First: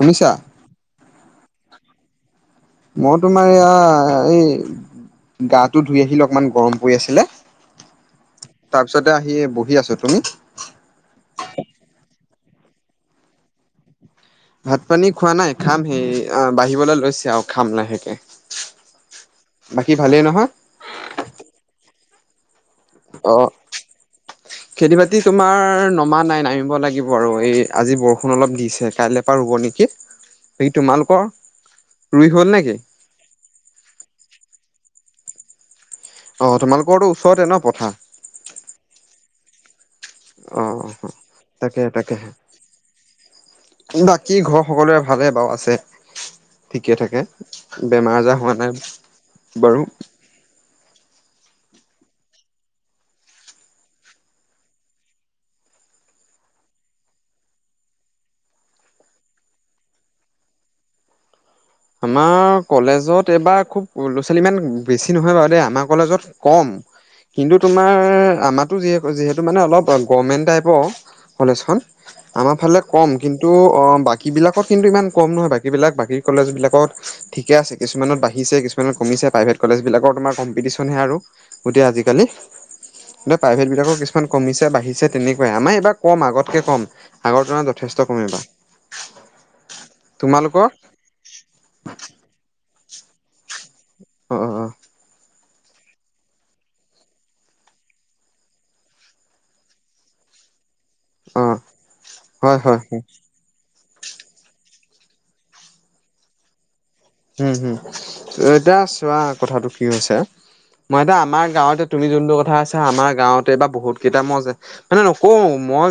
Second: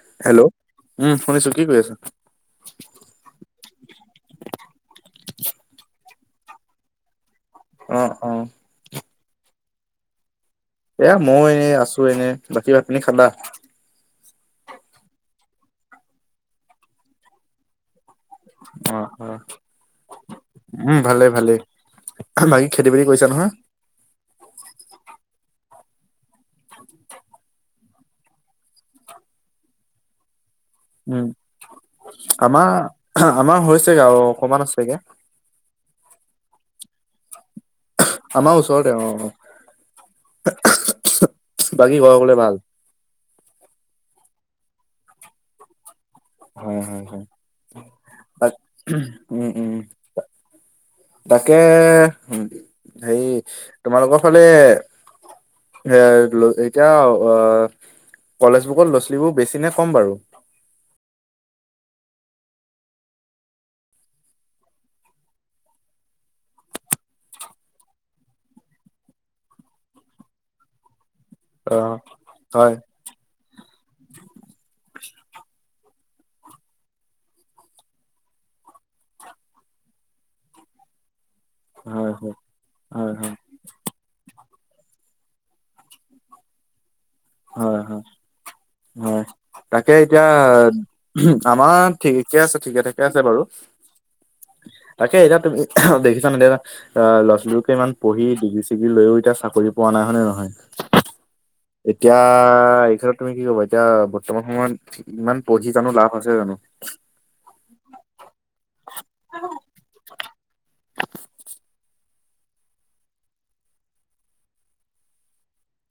শুনিছা হেল্ল' উম শুনিছো কি কৰি আছ? মই তোমাৰ এয়া এই গাটো ধুই আহিলে অকমান গৰম পৰি আছিলে। অ', অ', তাৰপিছতে আহি বহি আছো। তুমি? এয়া মইও এনেই আছো এনেই। বাকী ভাত পানি খালা? ভাত পানী খোৱা নাই, খাম সেই বাঢ়িবলৈ লৈছে আৰু খাম লাহেকে। অ, অ, বাকী ভালেই নহয় উম ভালে ভালে বা খেতি বাতি কৰিছা অ নহয়। খেতি বাতি তোমাৰ নমা নাই নামিব লাগিব আৰু এই আজি বৰষুণ অলপ দিছে কাইলৈ পৰা ৰুব নেকি। বাকী তোমালোকৰ উম ৰুই হ'ল নেকি আমাৰ আমাৰ হৈছেগে আৰু অকমান আছেগে। অ', তোমালোকৰ তো ওচৰতে ন পথাৰ? আমাৰ ওচৰতে অ', অ', অ', তাকেহে বাকী ঘৰৰ তাকেহে। সকলোৰে ভাল? বাকী ঘৰ সকলোৰে ভালে বাৰু আছে। হয়, ঠিকে হয়, হয়। থাকে বেমাৰ আজাৰ তাক হোৱা উম, নাই উম বাৰু। তাকে হেৰি তোমালোকৰ ফালে এ এতিয়া অ, কলেজ বুকত ল'ৰা ছোৱালীবোৰ বেছি নে কম বাৰু? আমাৰ কলেজত এইবাৰ খুব ল'ৰা ছোৱালী ইমান বেছি নহয় বাৰু দেই আমাৰ কলেজত কম। কিন্তু তোমাৰ আমাৰতো যিহেতু যিহেতু মানে অলপ গভমেণ্ট টাইপৰ কলেজখন অ', আমাৰ হয়, ফালে কম কিন্তু অ, বাকীবিলাকত কিন্তু ইমান কম নহয় বাকীবিলাক বাকী কলেজবিলাক কত ঠিকে আছে কিছুমানত বাঢ়িছে কিছুমানত কমিছে প্ৰাইভেট কলেজবিলাকৰ তোমাৰ কম্পিটিশ্যনহে আৰু। গোটেই হয়, আজিকালি হয়, হয়, হয়, প্ৰাইভেট বিলাকৰ কিছু মান কমিছে বাঢ়িছে তেনেকুৱাই আমাৰ এইবাৰ কম আগতকে কম। আগৰ তুলনাত হয় যথেষ্ট হয়, কম এইবাৰ হয় তাকে এতিয়া তোমালোকৰ আমাৰ ঠিকে আছে ঠিকে ঠাকে আছে বাৰু, অ অ তাকে এতিয়া তুমি দেখিছা ন দেয়া আহ ল'ৰা ছোৱালীকে ইমান পঢ়ি ডিগ্ৰী চিগ্ৰী লৈও এতিয়া চাকৰি পোৱা নাই হয়নে নহয়? অ' এতিয়া হয় হয় এই হয় ক্ষেত্ৰত তুমি কি কবা? এতিয়া বৰ্তমান সময়ত ইমান পঢ়ি জানো লাভ আছে জানো। উম হুম, এতিয়া চোৱা কথাটো কি হৈছে। মই এতিয়া আমাৰ গাঁৱতে তুমি যোনটো কথা আছা আমাৰ গাঁৱতে বা বহুত কেইটা মইযে মানে নকওঁ মই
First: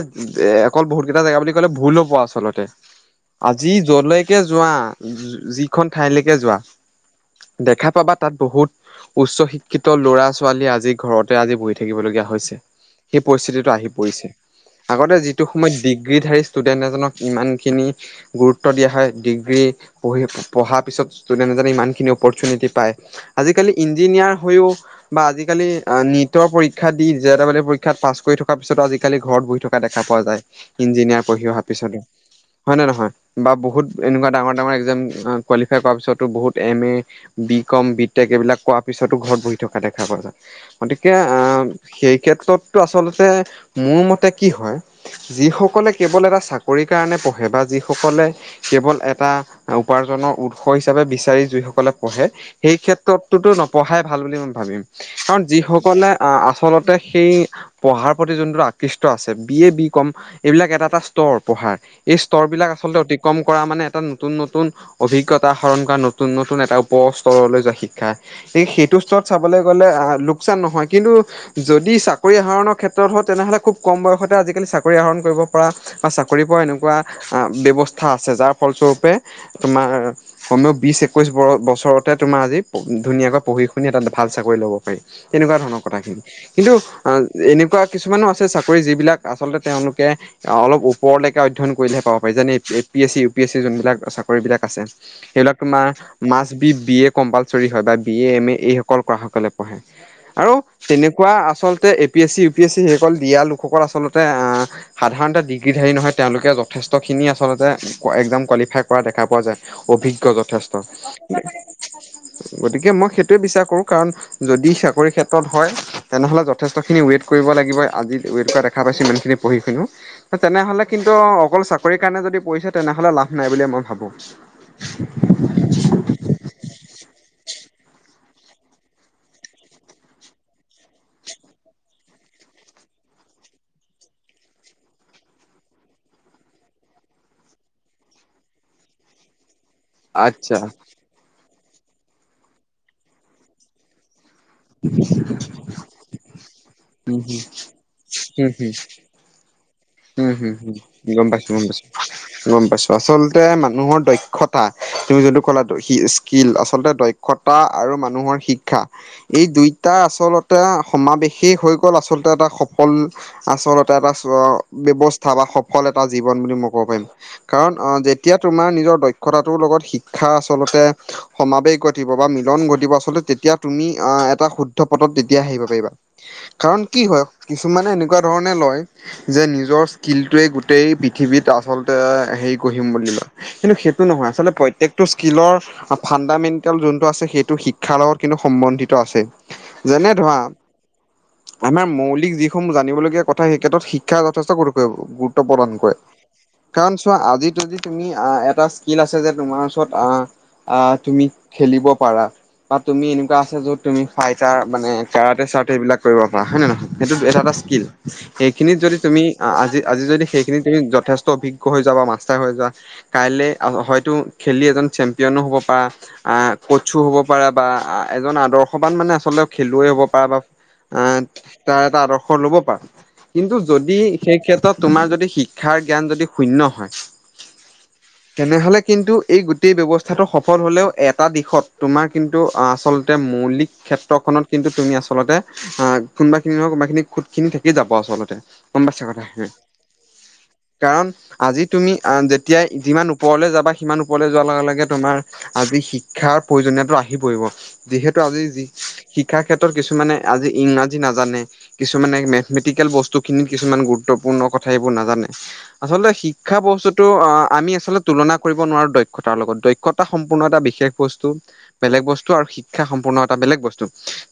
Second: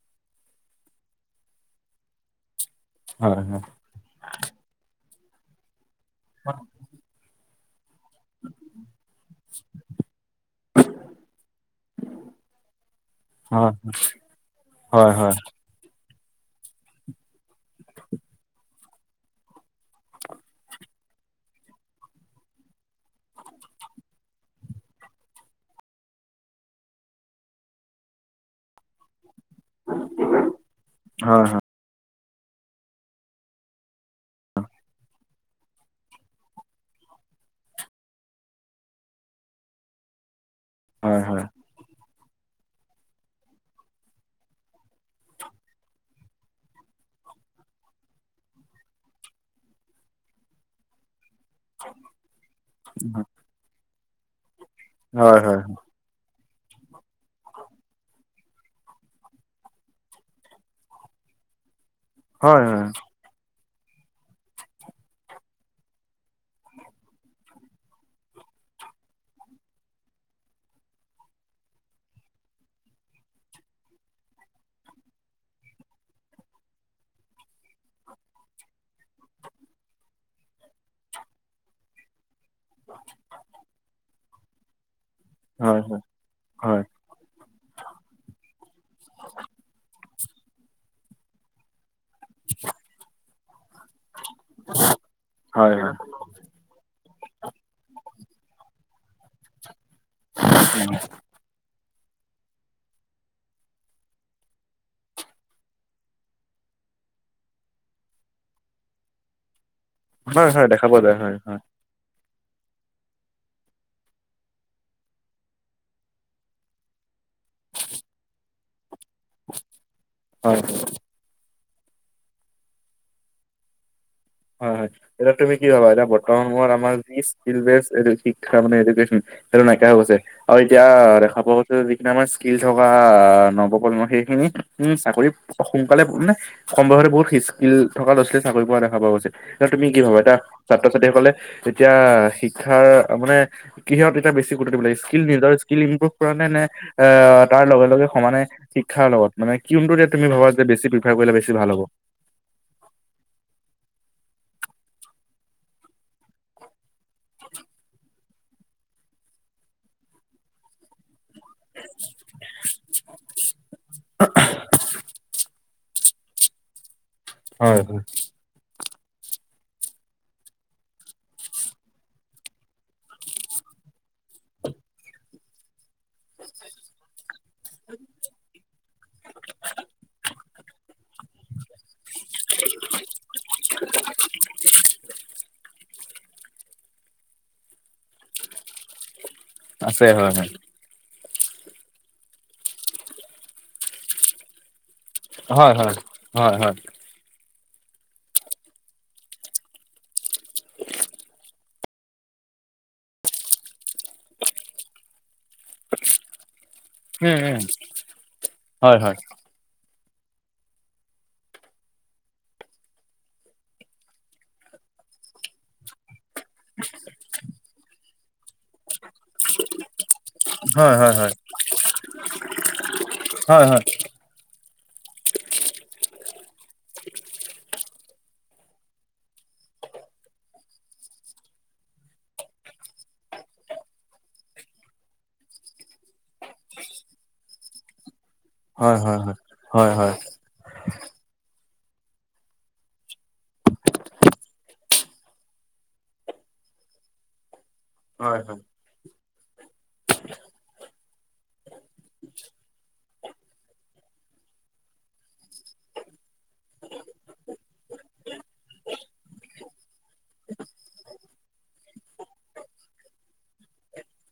অকল বহুত কেইটা জেগা বুলি ক'লে ভুল হব আচলতে। হয় আজি যলৈকে যোৱা যিখন ঠাইলৈকে যোৱা। দেখা পাবা তাত বহুত উচ্চ শিক্ষ ক্ষিত ল'ৰা ছোৱালী আজি ঘৰতে আজি বহি থাকিবলগীয়া হৈছে সেই হয় পৰিস্থিতিটো আহি পৰিছে। হয় আগতে হয় যিটো সময়ত দিগ ডিগ্ৰীধাৰী ষ্টুডেণ্ট এজনক কিমানখিনি গুৰুত্ব দিয়া হয় ডিগ্ৰী পঢ়ি পঢ়াৰ পিছত ষ্টুডেণ্ট এজনে ইমানখিনি অপৰচুনিটি পায় আজিকালি ইঞ্জিনিয়াৰ হৈও বা আজিকালি নিটৰ পৰীক্ষা দি জে ডবেল ই পৰীক্ষাত পাছ কৰি থকাৰ পিছতো আজিকালি ঘৰত বহি থকা দেখা পোৱা যায় ইঞ্জিনিয়াৰ পঢ়ি হয় অহা। পিছতো হয়নে নহয় বা বহুত এনেকুৱা ডাঙৰ ডাঙৰ এক্জাম কোৱালিফাই কৰাৰ পিছতো বহুত M A B com B tech এইবিলাক কৰা পিছতো ঘৰত বহি থকা দেখা পোৱা যায় গতিকে হয় হয় আহ সেই ক্ষেত্ৰতটো আচলতে মোৰ মতে কি হয়। যিসকলে কেৱল এটা চাকৰি কাৰণে পঢ়ে বা যিসকলে কেৱল এটা উপাৰ্জন উৎস হিচাপে বিচাৰি যিসকলে পঢ়ে সেই ক্ষেত্ৰতটোতো নপঢ়াই ভাল বুলি মই ভাবিম। হয় হয় কাৰণ হয় যিসকলে আ আচলতে সেই পঢ়াৰ প্ৰতি যোনটো আকৃষ্ট আছে বি এ বি কম এইবিলাক এটা এটা স্তৰ পঢ়াৰ। এই স্তৰ হয় বিলাক আচলতে অতিক্ৰম কৰা মানে এটা নতুন নতুন অভিজ্ঞতা আহৰণ কৰা নতুন নতুন এটা উপৰ স্তৰলৈ যোৱা শিক্ষা। সে সেইটো স্তৰত চাবলে গ'লে আহ লোকচান নহয় কিন্তু যদি চাকৰি আহৰণৰ ক্ষেত্ৰত হয় তেনেহ'লে খুব কম বয়সতে আজিকালি চাকৰি আহৰণ কৰিব পৰা বা চাকৰি পোৱা এনেকুৱা ব্যৱস্থা আছে যাৰ ফলস্বৰূপে তোমাৰ কমেও বিছ একৈছ বছৰতে তোমাৰ আজি ধুনীয়াকে পঢ়ি শুনি এটা ভাল চাকৰি ল'ব পাৰি তেনেকুৱা হয় হয় হয় ধৰণৰ হয় কথাখিনি কিন্তু হয় আ এনেকুৱা কিছুমানো আছে চাকৰি যিবিলাক আচলতে তেওঁলোকে অলপ ওপৰলৈকে অধ্যয়ন কৰিলেহে পা [unintelligible] এ P S C U P এছি যোন বিলাক চাকৰি বিলাক আছে সেইবিলাক হয় হয় তোমাৰ must B- B A compulsory হয় বা বি এ, এম এ এইসকল কৰা সকলে পঢ়ে আৰু তেনেকুৱা আচলতে এই A P S C, U P S C সেইসকল দিয়া লোকসকল আচলতে আ সাধাৰণতে ডিগ্ৰীধাৰী নহয় তেওঁলোকে যথেষ্টখিনি আচলতে একজাম কোৱালিফাই কৰা দেখা পোৱা যায়। অভিজ্ঞ হয় -হয় যথেষ্ট দেখা পোৱা যায় হয় হয়। গতিকে মই সেইটোৱে বিশ্বাস কৰোঁ কাৰণ যদি চাকৰি ক্ষেত্ৰত হয় তেনেহ'লে যথেষ্টখিনি ৱেট কৰিব লাগিব আজি ৱেট কৰা দেখা পাইছো মানে পঢ়ি শুনো হয় তেনেহ'লে কিন্তু অকল চাকৰিৰ কাৰণে যদি পঢ়িছে তেনেহলে লাভ নাই বুলি মই ভাবো। হয় -হয় এতিয়া তুমি কি ভাবা এতিয়া বৰ্তমান সময়ত আমাৰ এই স্কিল বেচ শিক্ষা মানে এডুকেশ্বন সেইটো নাইকিয়া হৈ গৈছে। অ', এতিয়া দেখা পোৱা গৈছে যে যিখিনি আমাৰ স্কিল থকা নৱ-প্ৰজন্ম সেইখিনি উম, চাকৰি সোনকালে মানে কম বয়সতে বহুত স্কি-স্কিল থকা ল'ৰা-ছোৱালীয়ে চাকৰি পোৱা দেখা পোৱা গৈছে। এতিয়া তুমি কি ভাবা, এতিয়া আচ্ছা, ছাত্ৰ ছাত্ৰীসকলে এতিয়া শিক্ষাৰ মানে কিহত এতিয়া বেছি গুৰুত্ব দিব লাগে। স্কিল নিজৰ স্কীল ইম্প্ৰুভ কৰা নে-নে এ উম, হম। তাৰ লগে-লগে সমানে উম, হম, শিক্ষাৰ লগত। মানে কিউনটোতে তুমি উম, হম, ভাবাযে হম, বেছি প্ৰিফাৰ গম কৰিলে বেছি পাইছোঁ, গম ভাল পাইছোঁ। হ'ব। গম পাইছো আচলতে মানুহৰ দক্ষতা তুমি যোনটো ক'লা স্কীল আচলতে দক্ষ ক্ষতা আৰু মানুহৰ শিক্ষা এই দুইটা আচলত তে সমাৱেশেই হৈ গ'ল, আচলতে এটা সফল আচলতে এটা চ ব্যৱস্থা বা সফল এটা জীৱন বুলি মই ক'ব পাৰিম কাৰণ হয় অ, হয় যে যেতিয়া তোমাৰ নিজৰ দক্ষতাটোৰ লগত শিক্ষা আচলতে সমাবেশ ঘটিব বা মিলন ঘটিব আচলতে তেতিয়া তুমি আহ এটা শুদ্ধ পথত তেতিয়া আহিব পাৰিবা। কাৰণ কি হয় কিছুমানে এনেকুৱা ধৰণে লয় যে নিজৰ স্কীল টোৱে গোটেই পৃথিৱীত আচলতে হেৰি গঢ়িম বুলি লয় কিন্তু সেইটো নহয় আচলতে প্ৰত্যেক কটো স্কিলৰ ফাণ্ডামেণ্টেল যোনটো আছে, সেইটো শিক্ষাৰ লগত কিন্তু সম্বন্ধিত আছে। আছে যেনে হয় ধৰা, হয় আমাৰ মৌলিক যিসমূহ জানিবলগীয়া কথা সেই ক্ষেত্ৰত শিক শিক্ষা যথেষ্ট গুৰুত্ব হয় প্ৰদান হয় কৰে, হয় হয় কাৰণ চোৱা আজি যদি তুমি এটা স্কিল আছে যে তোমাৰ ওচৰত আহ, আহ, তুমি খেলিব পাৰা। বা তুমি এনেকুৱা আছে য'ত তুমি ফাইটাৰ মানে কেৰাটে-চেৰাতে এইবিলাক কৰিব পাৰা হয় নে নহয় সেইটো উম এটা-এটা উম স্কিল, সেইখিনিত যদি হয় হয় আজি-আজি যদি সেইখিনি তুমি যথেষ্ট অভিজ্ঞ হৈ যাবা বা মাষ্টাৰ হৈ যোৱা। কাইলে হয়তো খেলি এজন চেম্পিয়ানো হ'ব পাৰা। আহ, কতচো হ'ব পাৰো বা এজন আদৰ্শবান মানে আচলতে খেলুৱৈ হ'ব পাৰা বা হয় হয় আহ, হয় তাৰ এটা আদৰ্শ ল'ব পাৰা কিন্তু হয় যদি সেই ক্ষেত্ৰত তোমাৰ যদি শিক্ষাৰ জ্ঞান যদি শূন্য হয়। [inaudible] তেনেহলে কিন্তু এই গোটেই ব্যৱস্থাটো সফল হলেও এটা দিশত তোমাৰ কিন্তু আচলতে মৌলিক ক্ষেত্ৰখনত কিন্তু তুমি আচলতে আহ কোনোবাখিনি নহয় কোনবা খিনি খুট খিনি থাকি যাব আচলতে। গম হয় পাইছা হয় হয় কথা খিনি। হয় হয় হয় কাৰণ আজি তুমি আ যেতিয়াই যিমান ওপৰলৈ যাবা সিমান ওপৰলৈ যোৱাৰ লগে-লগে তোমাৰ আজি শিক্ষাৰ প্ৰয়োজনীয়টো আহি পৰিব। যিহেতু হয় আজি শিক্ষাৰ ক্ষেত্ৰত কিছুমানে আজি ইংৰাজী নাজানে। কিছুমানে মেথমেটিকেল বস্তুখিনিত কিছুমান গুৰুত্বপূৰ্ণ কথা এইবোৰ নাজানে। আচলতে শিক্ষা বস্তুতো অ আমি আচলতে তুলনা কৰিব নোৱাৰো দক্ষতাৰ লগত। দক্ষতা টা সম্পূৰ্ণ এটা বিশেষ বস্তু, বেলেগ বস্তু আৰু শিক্ষা সম্পূৰ্ণ এটা বেলেগ বস্তু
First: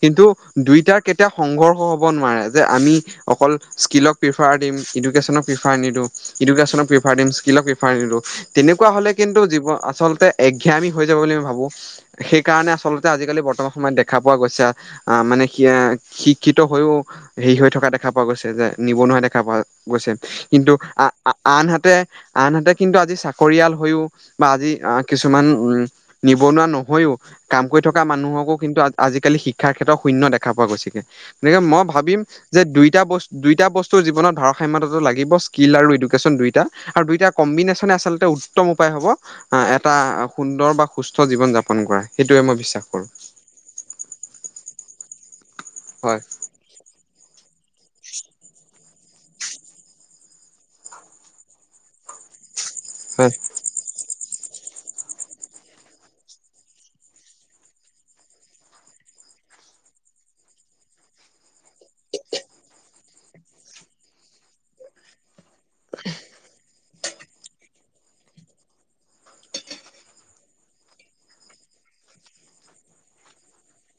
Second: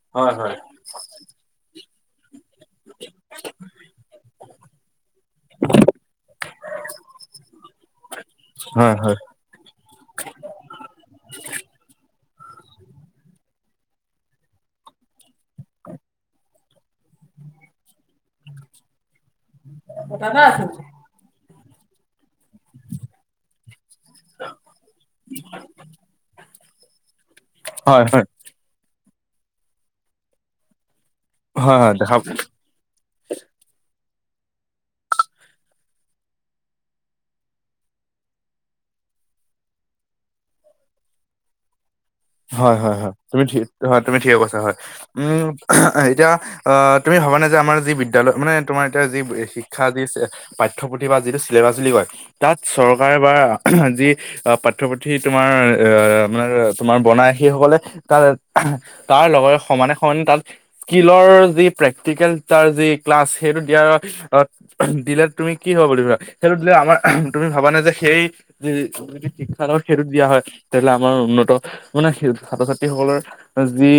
কিন্তু দুইটাৰ কেতিয়াও সংঘৰ্ষ হব নোৱাৰে। যে আমি অকল স্কিলক পিফাৰ দিম, ইডোকেশয্যন পিফাৰ নিদো, ইডোকেশয্যন দিম স্কিলক পিফাঁৰ নিদো। তেনেকুৱা হয় হলে কিন্তু জীৱন আচলতে এঘামি হৈ যাব বুলি মই ভাবো। সেইকাৰণে আচলতে আজিকালি বৰ্তমান সময়ত দেখা পোৱা গৈছে। আহ, মানে সিয়া শিক্ষিত হৈয়ও হেৰি হৈ থকা দেখা পোৱা গৈছে। যে নিবনুৱা দেখা পোৱা গৈছে। কিন্তু আ-আনহাতে-আনহাতে কিন্তু আজি চাকৰিয়াল হৈও, বা আজি কিছুমান উম, নিবনুৱা নহয়ও। কাম কৰি থকা হয় হয় মানুহকো কিন্তু আজিকালি শিক্ষাৰ ক্ষেত্ৰত শূন্য দেখা পোৱা গৈছে। তেনেকে হয় মই হয় দেখা ভাবিম যে দুইটা বস্তু দুইটা বস্তুৰ জীৱনত ভাৰসাম্যতাটো লাগিব স্কিল আৰু এডুকেশ্যন দুয়োটা। আৰু দুইটা কম্বিনেশ্যনে আচলতে উত্তম উপায় হ'ব আঁ এটা সুন্দৰ বা সুস্থ জীৱন যাপন কৰা। সেইটোৱে মই হয় বিশ্বাস হয় কৰোঁ হয়। তুমি হয় তুমি ঠিক কছা হয়। উম [inaudible] হয়। এতিয়া অ তুমি ভাবা নে? যে আমাৰ যি বিদ্যয়ালয় মানে তোমাৰ এতিয়া যি শিক্ষা যি পাঠ্যপুথি বা যিটো চিলেবাছ বুলি কয়। তাত চৰকাৰে হয় বা যি পাঠ্যয়পুথি তোমাৰ এ মানে তোমাৰ বনাই, সেইসকলে তাত তাৰ লগত সমানে সমানে তাত স্কিলৰ যি প্ৰেক্টিকেল তাৰ যি ক্লাছ, সেইটো দিয়াৰ অ দিলে তুমি কি হ'ব বুলিবা? সেইটো দিলে আমাৰ তুমি ভাবানে যে'সেই যদি শিক্ষা সেইটোত দিয়া হয়, তেতিয়াহ'লে আমাৰ উন্নত- মানে ছাত্ৰ- ছাত্ৰীসকলৰ যি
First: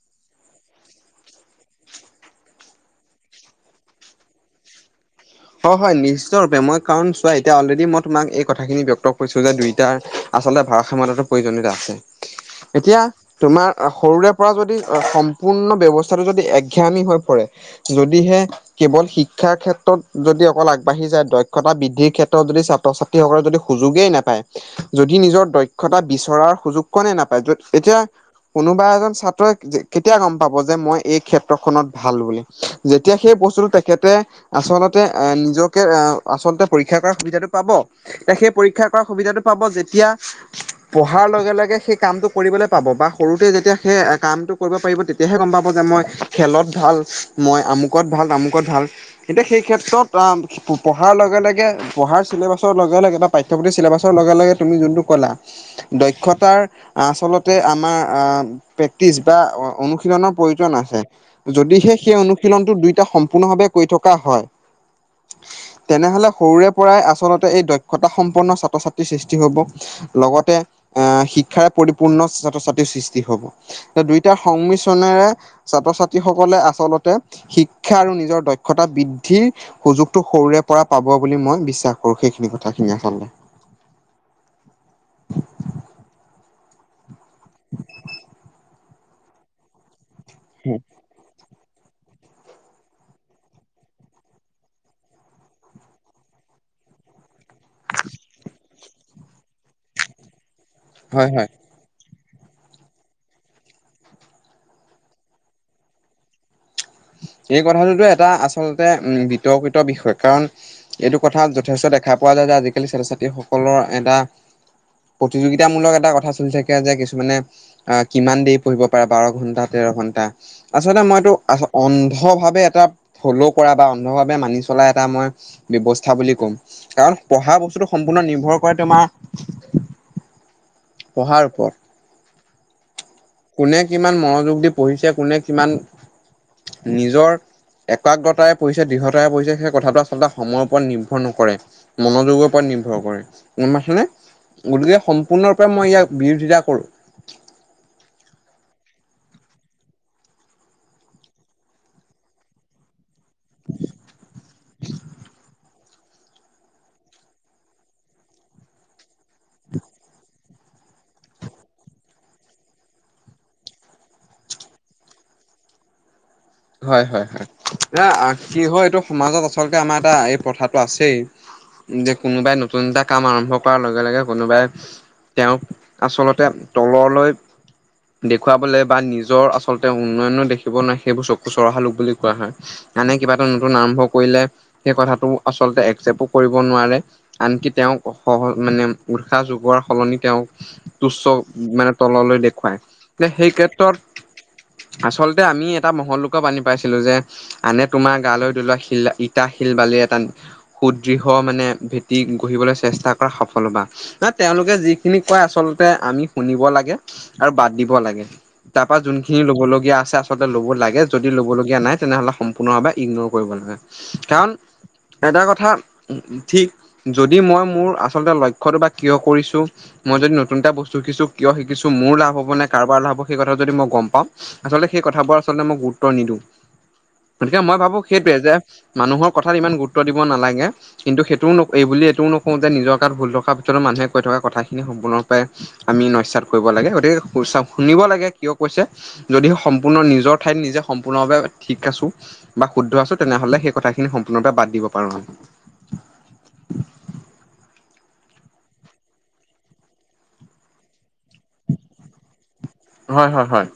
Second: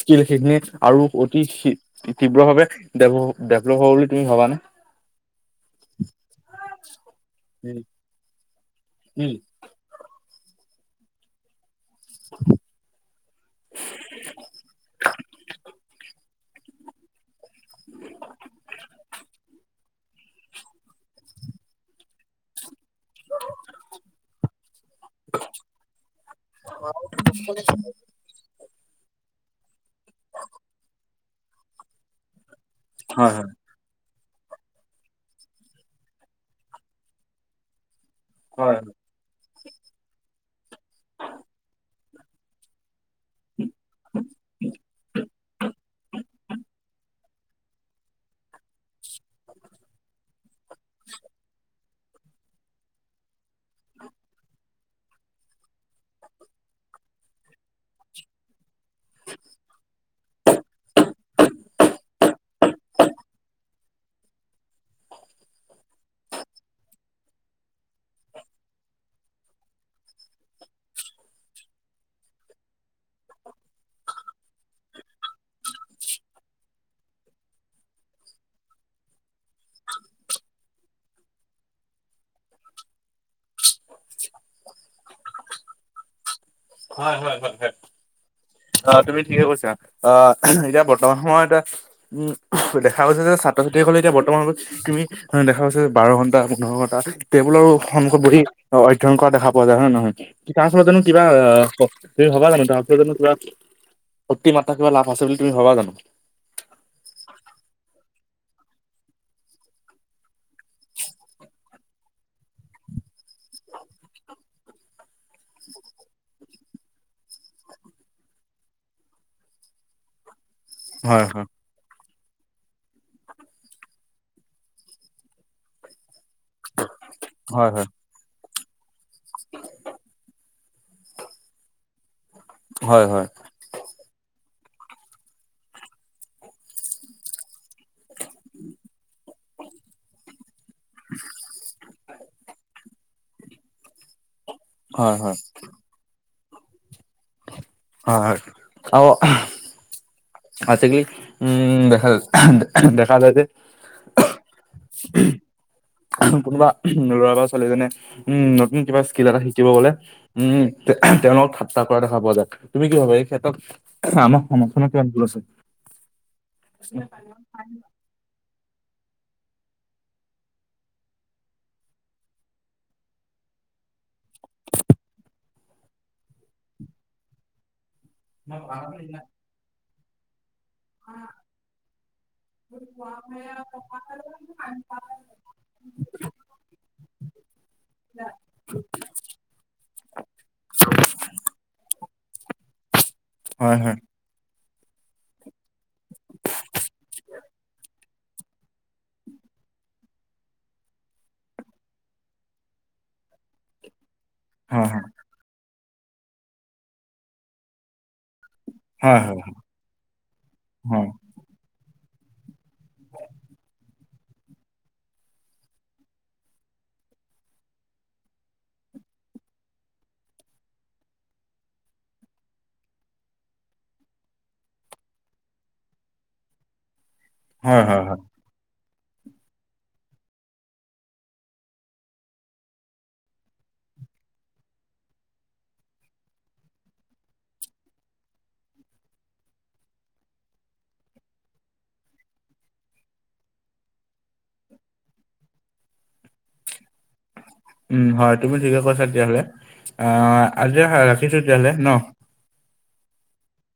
স্কিল সেইখিনি আৰু অতি তীব্ৰ ভাৱে ডেভলপ হব বুলি তুমি ভবানে? হয়, হয়। নিশ্চ ৰূপে মই কাৰণ চোৱা এতিয়া অলৰেডি মই তোমাক এই কথাখিনি ব্যক্ত কৰিছো যে দুইটা- আচলতে ভাৰষস্ষমতাটো প্ৰয়োজনীয়ত আছে। এতিয়া তোমাৰ সৰুৰে পৰা যদি সম্পূৰ্ণ ব্যৱস্থাটো যদি এক শিক্ষানি হৈ পৰে। যদিহে কেৱল শিক্ষাৰ ক্ষেত্ৰত যদি অকল আগবাঢ়ি যায়। দক্ষতা বৃদ্ধিৰ ক্ষেত্ৰত যদি ছাত্ৰ-ছাত্ৰী ই সকলে যদি সুযোগেই নাপায়, যদি নিজৰ দক্ষতা বিচৰাৰ সুযোগকনে নাপায়, এতিয়া কোনোবা এজন ছাত্ৰই কেতিয়া গম পাব যে'মই এই ক্ষেত্ৰখনত ভাল বুলি! যেতিয়া হয় হয় সেই বস্তুটো তেখেতে আচলত এ নিজকে আহ আচলতে পৰীক্ষা কৰাৰ সুবিধাটো পাব, সেই হয় পৰীক্ষা কৰা সুবিধাটো পাব যেতিয়া' পঢ়াৰ লগে-লগে সেই কামটো কৰিবলৈ পাব বা- সৰুতে যেতিয়া সেই কামটো কৰিব পাৰিব তেতিয়াহে গম পাব যে' মই খেলত ভাল, মই আমুকত ভাল, তামুকত ভাল এতিয়া সেই ক্ষেত্ৰত পঢ়াৰ লগে লগে, পঢ়াৰ চিলেবাছৰ লগে লগে বা পাঠ্যয়পুথিৰি চিলেবাছৰ লগে লগে তুমি যোনটো ক'লা। দক্ষতাৰ আচলতে আমাৰ আহ প্ৰেক্টিচ বা অনুশীলনৰ প্ৰয়োজন আছে। যদিহে সেই অনুশীলনটো দুইটা সম্পূৰ্ণ ভাৱে কৰি থকা হয়। তেনেহলে সৰুৰে পৰাই আচলতে এই দক্ষতা সম্পন্ন ছাত্ৰ ছাত্ৰীৰ সৃষ্টি হব, লগতে আহ শিক্ষাৰে পৰিপূৰ্ণ ছাত্ৰ -ছাত্ৰীৰ সৃষ্টি হ'ব। দুইটা সংমিশ্ৰণেৰে ছাত্ৰ -ছাত্ৰীসকলে আচলতে শিক্ষা আৰু নিজৰ দক্ষতা বৃদ্ধি দ্ধি সুযোগটো সৰুৰে পৰা পাব বুলি মই বিশ্বাস কৰো। সেইখিনি কথাখিনিয়ি আচলতে হয় হয় হয় হয়। অঁ তুমি ঠিকে কৈছা, অ এতিয়া বৰ্তমান সময় এটা উম [unintelligible] দেখা গৈছে যে ছাত্ৰ-ছাত্ৰীসকলে এতিয়া বৰ্তমানত তুমি দেখা পাইছ বাৰ ঘণ্টা, পোন্ধৰ ঘণ্টা টেবুলৰ সন্মুখত বহি অধ্যয়ন কৰা দেখা পোৱা যায়, হয় নহয়? তাৰ পাছলত জানো কিবা হয় হয় আহ তুমি ভবা জানো তাৰছ জানো কিবা' অতি মাত্ৰা কিবা লাভ আছে বুলি তুমি ভবা জানো? এই কথাটোতো এটা আচলতে বিতৰ্কিত বিষয়। কাৰণ এইটো কথা যথেষ্ট দেখা পোৱা যায় যে' আজিকালি ছাত্ৰ ছাত্ৰীসকলৰ এটা প্ৰতিযোগিতামূলক এটা কথা চলিচে যে কিছুমানে আহ কিমান দেৰি পঢ়িব পাৰে বাৰ ঘণ্টা, তেৰ ঘন্টা, আচলতে হয় মইতো হয় আ অন্ধভাৱে এটা ফ'ল' কৰা বা অন্ধভাৱে মানি চলা এটা মই ব্যৱস্থা বুলি ক'ম। কাৰণ পঢ়া হয় বস্তুতটো সম্পূৰ্ণ নিৰ্ভৰ কৰে তোমাৰ [inaudible] পঢ়াৰ ওপৰত। হয় হয় [inaudible] কোনে কিমান মনোযোগ দি পঢ়িছে, কোনে কিমান নিজৰ একাগ্ৰতাৰে পৰিছে, দৃঢ়তাৰে পৰিছে সেই কথাটো আচলতে সময়ৰ ওপৰত নিৰ্ভৰ নকৰে। মনোযোগৰ পৰা নিৰ্ভৰ কৰে। গম পাইছানে? গতিকে' হয় হয় সম্পূৰ্ণ পৰা মই ইয়াক বিৰোধিতা কৰোঁ। হয় হয় আও আছে কি উম দেখা দেখা যায় যে - কোনোবা ল'ৰা বা ছোৱালীজনে উম নতুন কিবা স্কিল এটা শিকিব গলে- উম তেওঁলক ঠাট্টা কৰা দেখা পোৱা যায়, তুমি কি ভাবা এই ক্ষেত্ৰত- [unintelligible] হয় হয় হয় এ কি হয় এইটো সমাজত আচলতে আমাৰ এটা এই প্ৰথাটো আছেই। যে কোনোবাই নতুন এটা কাম আৰম্ভ কৰাৰ লগে লগে কোনোবাই- তেওঁক আচলতে তললৈ- দেখুৱাবলে বা নিজৰ আচলতে উন্নয়নো দেখিব নাই। খুচৰ অহা লোক বুলি কোৱা হয়, এনে কিবা এটা নতুন আৰম্ভ কৰিলে। সেই কথাটো আচলতে একচেপো কৰিব নোৱাৰে। আনকি তেওঁক সহজ মানে উৎসাহ যোগোৱাৰ সলনি তেওঁক- তুচ্চ মানে তললৈ দেখুৱাই, সেই হয় হয় ক্ষেত্ৰত- আচলতে আমি এটা মহৎ- পানি পাইছিলো যে, আনে তোমাৰ গালৈ দলোৱা শিল ইটা শিল বালি এটা- সুদৃঢ় মানে ভেটি গঢ়িবলৈ চেষ্টা কৰা সফলতা। ন তেওঁলোকে হয় যিখিনি কয় আচলতে আমি শুনিব লাগে আৰু বাদ দিব লাগে। তাৰ পৰা হয় হয় যোনখিনি ল'ব লগীয়া আছে, আচলতে ল'ব লাগে হয় যদি ল'ব লগীয়া নাই তেনেহলে- পুনৰ এবাৰ ইগনৰ কৰিব লাগে, কাৰণ এটা কথা ঠিক- যদি মই মোৰ আচলতে লক্ষ্যটো বা কিয় কৰিছো। মই যদি নতুনটা বস্তু শিকিছো কিয় শিকিছো মোৰ লাভ হব নে কাৰোৰ লাভ হব সেই কথা য মই গম পাম। আচলতে সেই কথাবোৰ আচলতে মই গুৰুত্ব নিদিওঁ গতিকে মই হয় হয় ভাবো হয় হয় সেইটোৱে যে- মানুহৰ কথাত ইমান গুৰুত্ব দিব নালাগে। কিন্তু সেইটোও এই বুলি এইটোও নকওঁ যে নিজৰ গাত ভুল থকাৰ পিছতো মানুহে কৈ থকা কথাখিনি সম্পূৰ্ণৰূপে- আমি নস্যাত, কৰিব লাগে গতিকে শুনিব লাগে কিয় কৈছে। যদি সম্পূৰ্ণ নিজৰ ঠাইত নিজে- সম্পূৰ্ণৰে ঠিক আছোঁ বা শুদ্ধ আছোঁ। তেনেহলে সেই কথাখিনি সম্পূৰ্ণৰপে বাদ দিব পাৰোঁ আমি উম হয় তুমি ঠিকে কৈছা। তেতিয়াহ'লে অহ আজি ৰাখিছোঁ তেতিয়াহ'লে নহ হয় হয় হয়।